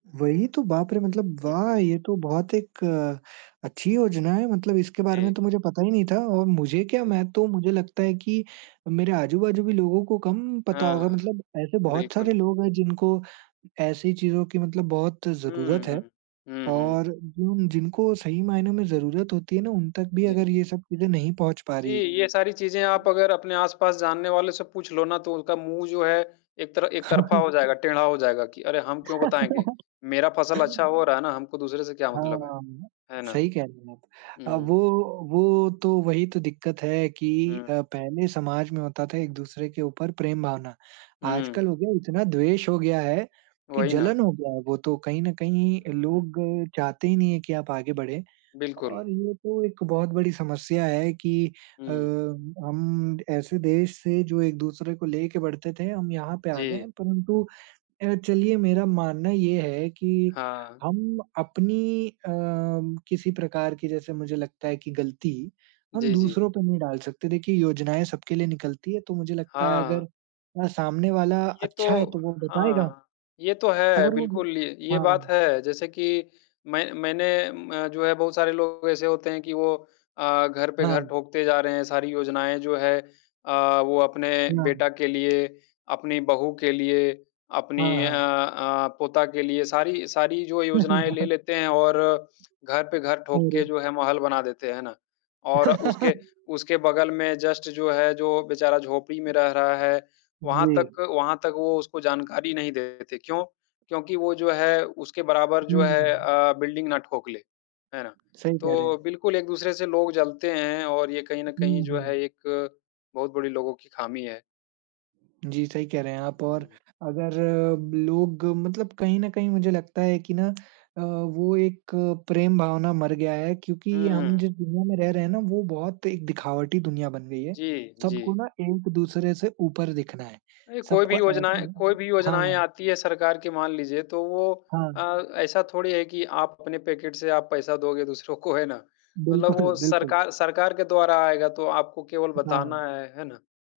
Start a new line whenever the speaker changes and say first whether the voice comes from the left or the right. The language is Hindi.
right: वही तो, बाप रे! मतलब
left: हुँ,
right: वाह!
left: हुँ।
right: ये तो बहुत एक अच्छी योजना है। मतलब इसके बारे में
left: जी।
right: तो मुझे पता ही नहीं था और मुझे क्या
left: जी।
right: मैं तो मुझे लगता है कि मेरे आजू बाजू भी लोगों को कम पता
left: हाँ,
right: होगा।
left: हाँ।
right: मतलब ऐसे बहुत
left: बिल्कुल।
right: सारे लोग है जिनको ऐसी चीज़ों की मतलब बहुत ज़रूरत
left: हुँ,
right: है।
left: हुँ। हुँ, हुँ।
right: और जिन जिनको सही मायने में ज़रूरत होती है ना, उन तक भी
left: जी।
right: अगर ये सब चीज़े नहीं पहुँच पा
left: जी,
right: रही है
left: ये सारी चीज़ें
right: सही
left: आप
right: है।
left: अगर अपने आस-पास जानने वाले से पूछ लो ना तो उसका मुँह जो है एक तर एक
right: हाँ,
left: तरफ़ा हो
right: हाँ।
left: जाएगा, टेढ़ा हो जाएगा कि अरे! हम क्यों बताएँगे? मेरा फसल अच्छा हो रहा है ना, हमको दूसरे से क्या मतलब है?
right: हाँ।
left: है ना?
right: सही कह रही हैं आप। अ, वो
left: हुँ।
right: वो तो वही तो दिक्कत है कि
left: हुँ।
right: अ, पहले समाज में होता था एक-दूसरे के ऊपर प्रेम-भावना। आज कल
left: हुँ।
right: हो गया इतना द्वेष हो गया है कि
left: वही ना।
right: जलन हो गया है वो तो, कहीं न कहीं
left: उहुँ।
right: लोग चाहते ही नहीं है कि आप आगे बढ़ें।
left: बिल्कुल।
right: और ये तो एक बहुत बड़ी समस्या है कि अ,
left: हुँ।
right: हम ऐसे देश से जो एक-दूसरे को लेके बढ़ते थे, हम यहाँ पे आ गए
left: जी।
right: हैं। परंतु अ, चलिए मेरा मानना ये है कि
left: हाँ।
right: हम अपनी अ, किसी प्रकार की जैसे मुझे लगता है कि गलती, हम
left: जी, जी।
right: दूसरों पे नहीं डाल सकते। देखिए योजनाएँ सबके लिए निकलती हैं, तो मुझे लगता है
left: हाँ।
right: अगर अ, सामने वाला
left: ये तो
right: अच्छा है तो वो बताएगा।
left: हाँ, ये तो है।
right: अगर वो
left: बिल्कुल, य ये
right: हाँ।
left: बात है जैसे कि मैं मैंने अ, जो है बहुत सारे लोग ऐसे होते हैं कि वो अ, घर पे घर
right: हाँ।
left: ठोकते जा रहे हैं। सारी योजनाएँ जो है अ, वो अपने
right: हाँ।
left: बेटा के लिए, अपनी बहु के लिए, अपनी
right: हाँ,
left: अ
right: हाँ।
left: अ, पोता के लिए। सारी सारी जो योजनाएँ ले लेते हैं और घर पे घर ठोक
right: अरे!
left: के जो है महल बना देते है ना? और उसके उसके बगल में जस्ट जो है जो बेचारा झोपड़ी में रह रहा है, वहाँ
right: जी।
left: तक वहाँ तक वो उसको जानकारी नहीं देते। क्यों? क्योंकि वो जो है उसके बराबर जो
right: हुँ,
left: है
right: हुँ।
left: अ, बिल्डिंग ना ठोकले। है ना?
right: सही कह रहे
left: तो
right: हैं।
left: बिल्कुल एक-दूसरे से लोग जलते हैं और ये कहीं न कहीं
right: हुँ,
left: जो है
right: हुँ।
left: एक बहुत बड़ी लोगों की खामी है।
right: जी, सही कह रहे हैं आप
left: हुँ,
right: और
left: हुँ।
right: अगर लोग मतलब कहीं न कहीं मुझे लगता है कि ना अ, वो एक प्रेम-भावना मर गया है क्योंकि हम
left: हुँ।
right: जिस दुनिया में रह रहे हैं ना, वो बहुत एक दिखावटी दुनिया बन गई है।
left: जी,
right: सबको
left: जी।
right: ना एक-दूसरे से ऊपर दिखना है।
left: अरे! कोई भी
right: सबको ऐसे
left: योजनाएँ
right: ही है।
left: कोई भी योजनाएँ
right: हाँ।
left: आती है सरकार की मान लीजिए तो वो
right: हाँ।
left: अ, ऐसा थोड़ी है कि आप अपने पैकेट से आप पैसा दोगे दूसरों को है ना? मतलब
right: बिल्कुल,
left: वो
right: बिल्कुल।
left: सरकार सरकार के द्वारा आएगा तो आपको केवल
right: हाँ।
left: बताना है, है ना?